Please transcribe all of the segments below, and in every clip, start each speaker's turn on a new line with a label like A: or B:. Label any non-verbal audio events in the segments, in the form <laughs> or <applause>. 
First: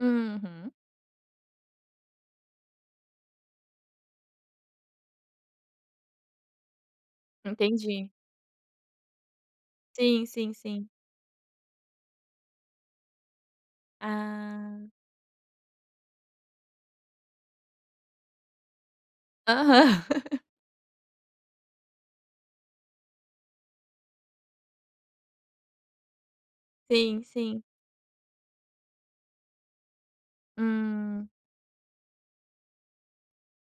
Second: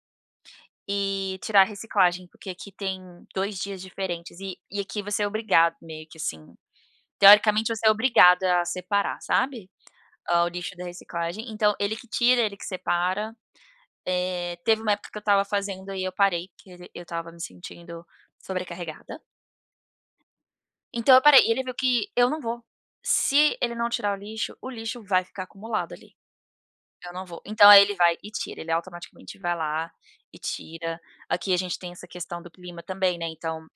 A: Uhum.
B: E tirar reciclagem porque aqui tem 2 dias diferentes e e aqui você é obrigado meio que, assim, teoricamente você é
A: Entendi.
B: obrigado a separar, sabe,
A: Sim,
B: o
A: sim,
B: lixo da
A: sim.
B: reciclagem. Então ele que tira, ele que separa. Eh, teve
A: Ah.
B: uma época que eu estava fazendo e eu parei, que ele eu estava me sentindo sobrecarregada.
A: Aham. <laughs>
B: Então, eu parei e ele viu que eu não vou, se ele não tirar o lixo, o lixo vai ficar acumulado ali. Eu
A: Sim,
B: não vou.
A: sim.
B: Então aí ele vai e tira, ele automaticamente vai lá e tira.
A: Hum.
B: Aqui a gente tem essa questão do clima também, né, então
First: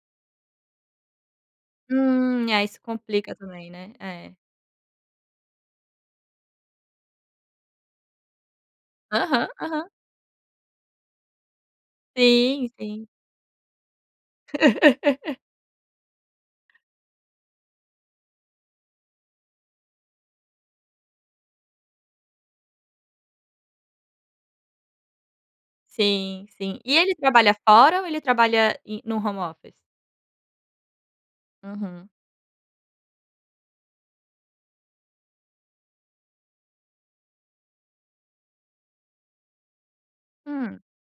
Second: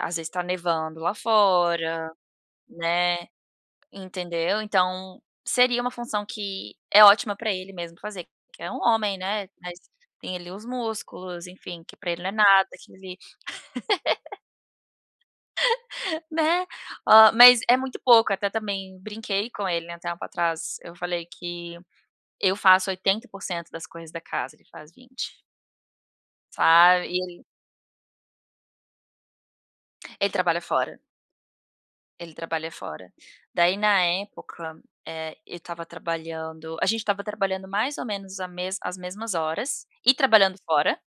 B: às vezes está nevando lá fora,
A: Hum, é. Isso
B: né,
A: complica também, né. É.
B: entendeu. Então seria uma função que é ótima pra ele mesmo fazer, que é um homem,
A: Aham,
B: né, mas
A: aham.
B: tem ali os músculos, enfim, que pra ele não é nada,
A: Sim,
B: que
A: sim.
B: ele <laughs>
A: <laughs>
B: <laughs> Né. Ó, mas é muito pouco, até também brinquei com ele, né, um tempo atrás. Eu falei que eu faço 80% das coisas da casa, ele faz 20.
A: Sim, sim e
B: Sabe,
A: ele
B: e ele
A: trabalha fora ou ele trabalha em no home office?
B: Ele trabalha fora.
A: Uhum.
B: Ele trabalha fora. Daí, na época, eh, eu estava trabalhando, a gente estava trabalhando mais ou menos a mesma as mesmas horas e trabalhando
A: Hum.
B: fora,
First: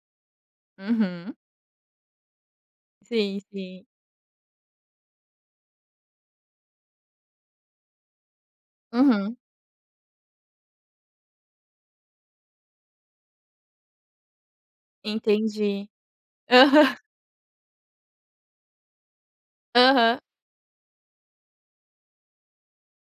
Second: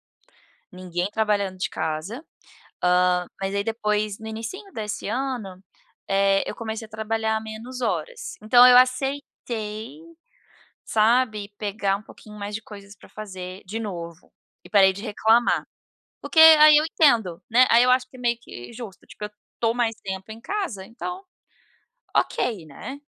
B: ninguém
A: Uhum.
B: trabalhando de casa. Ah,
A: Sim,
B: mais ai,
A: sim.
B: depois, no inicinho desse ano, eh, eu comecei a trabalhar menos horas. Então eu
A: Uhum.
B: aceitei, sabe, pegar um pouquinho mais de coisas pra fazer de novo e parei de reclamar.
A: Entendi.
B: Porque aí eu
A: Aham.
B: entendo, né. Aí eu acho que é meio que justo, tipo, eu estou mais
A: Aham.
B: tempo em casa, então ok, né.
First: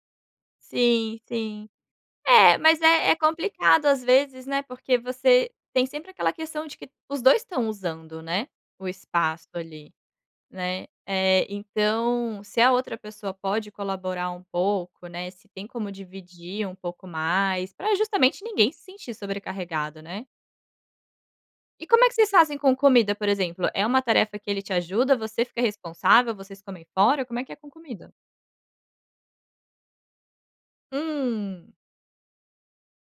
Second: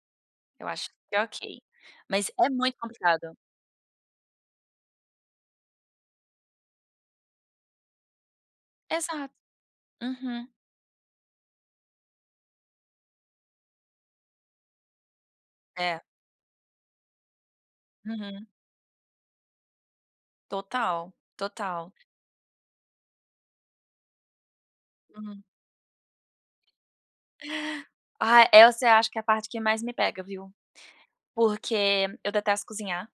B: Eu acho que
A: Sim,
B: é ok,
A: sim.
B: mas é
A: É,
B: muito
A: mas é é
B: complicado.
A: complicado às vezes, né, porque você tem sempre aquela questão de que os 2 estão usando, né, o
B: Exato.
A: espaço ali,
B: Uhum.
A: né. Eh, então, se a outra pessoa pode colaborar um pouco, né, se tem como
B: É.
A: dividir um pouco mais pra justamente
B: Uhum.
A: ninguém se sentir sobrecarregado, né.
B: Total,
A: E
B: total.
A: como é que vocês fazem com comida por exemplo? É uma tarefa que ele te ajuda?
B: Hum.
A: Você fica responsável? Vocês comem fora? Como é que é com comida?
B: Ah essa eu acho que é a parte que mais me pega viu.
A: Hum.
B: Porque eu detesto cozinhar.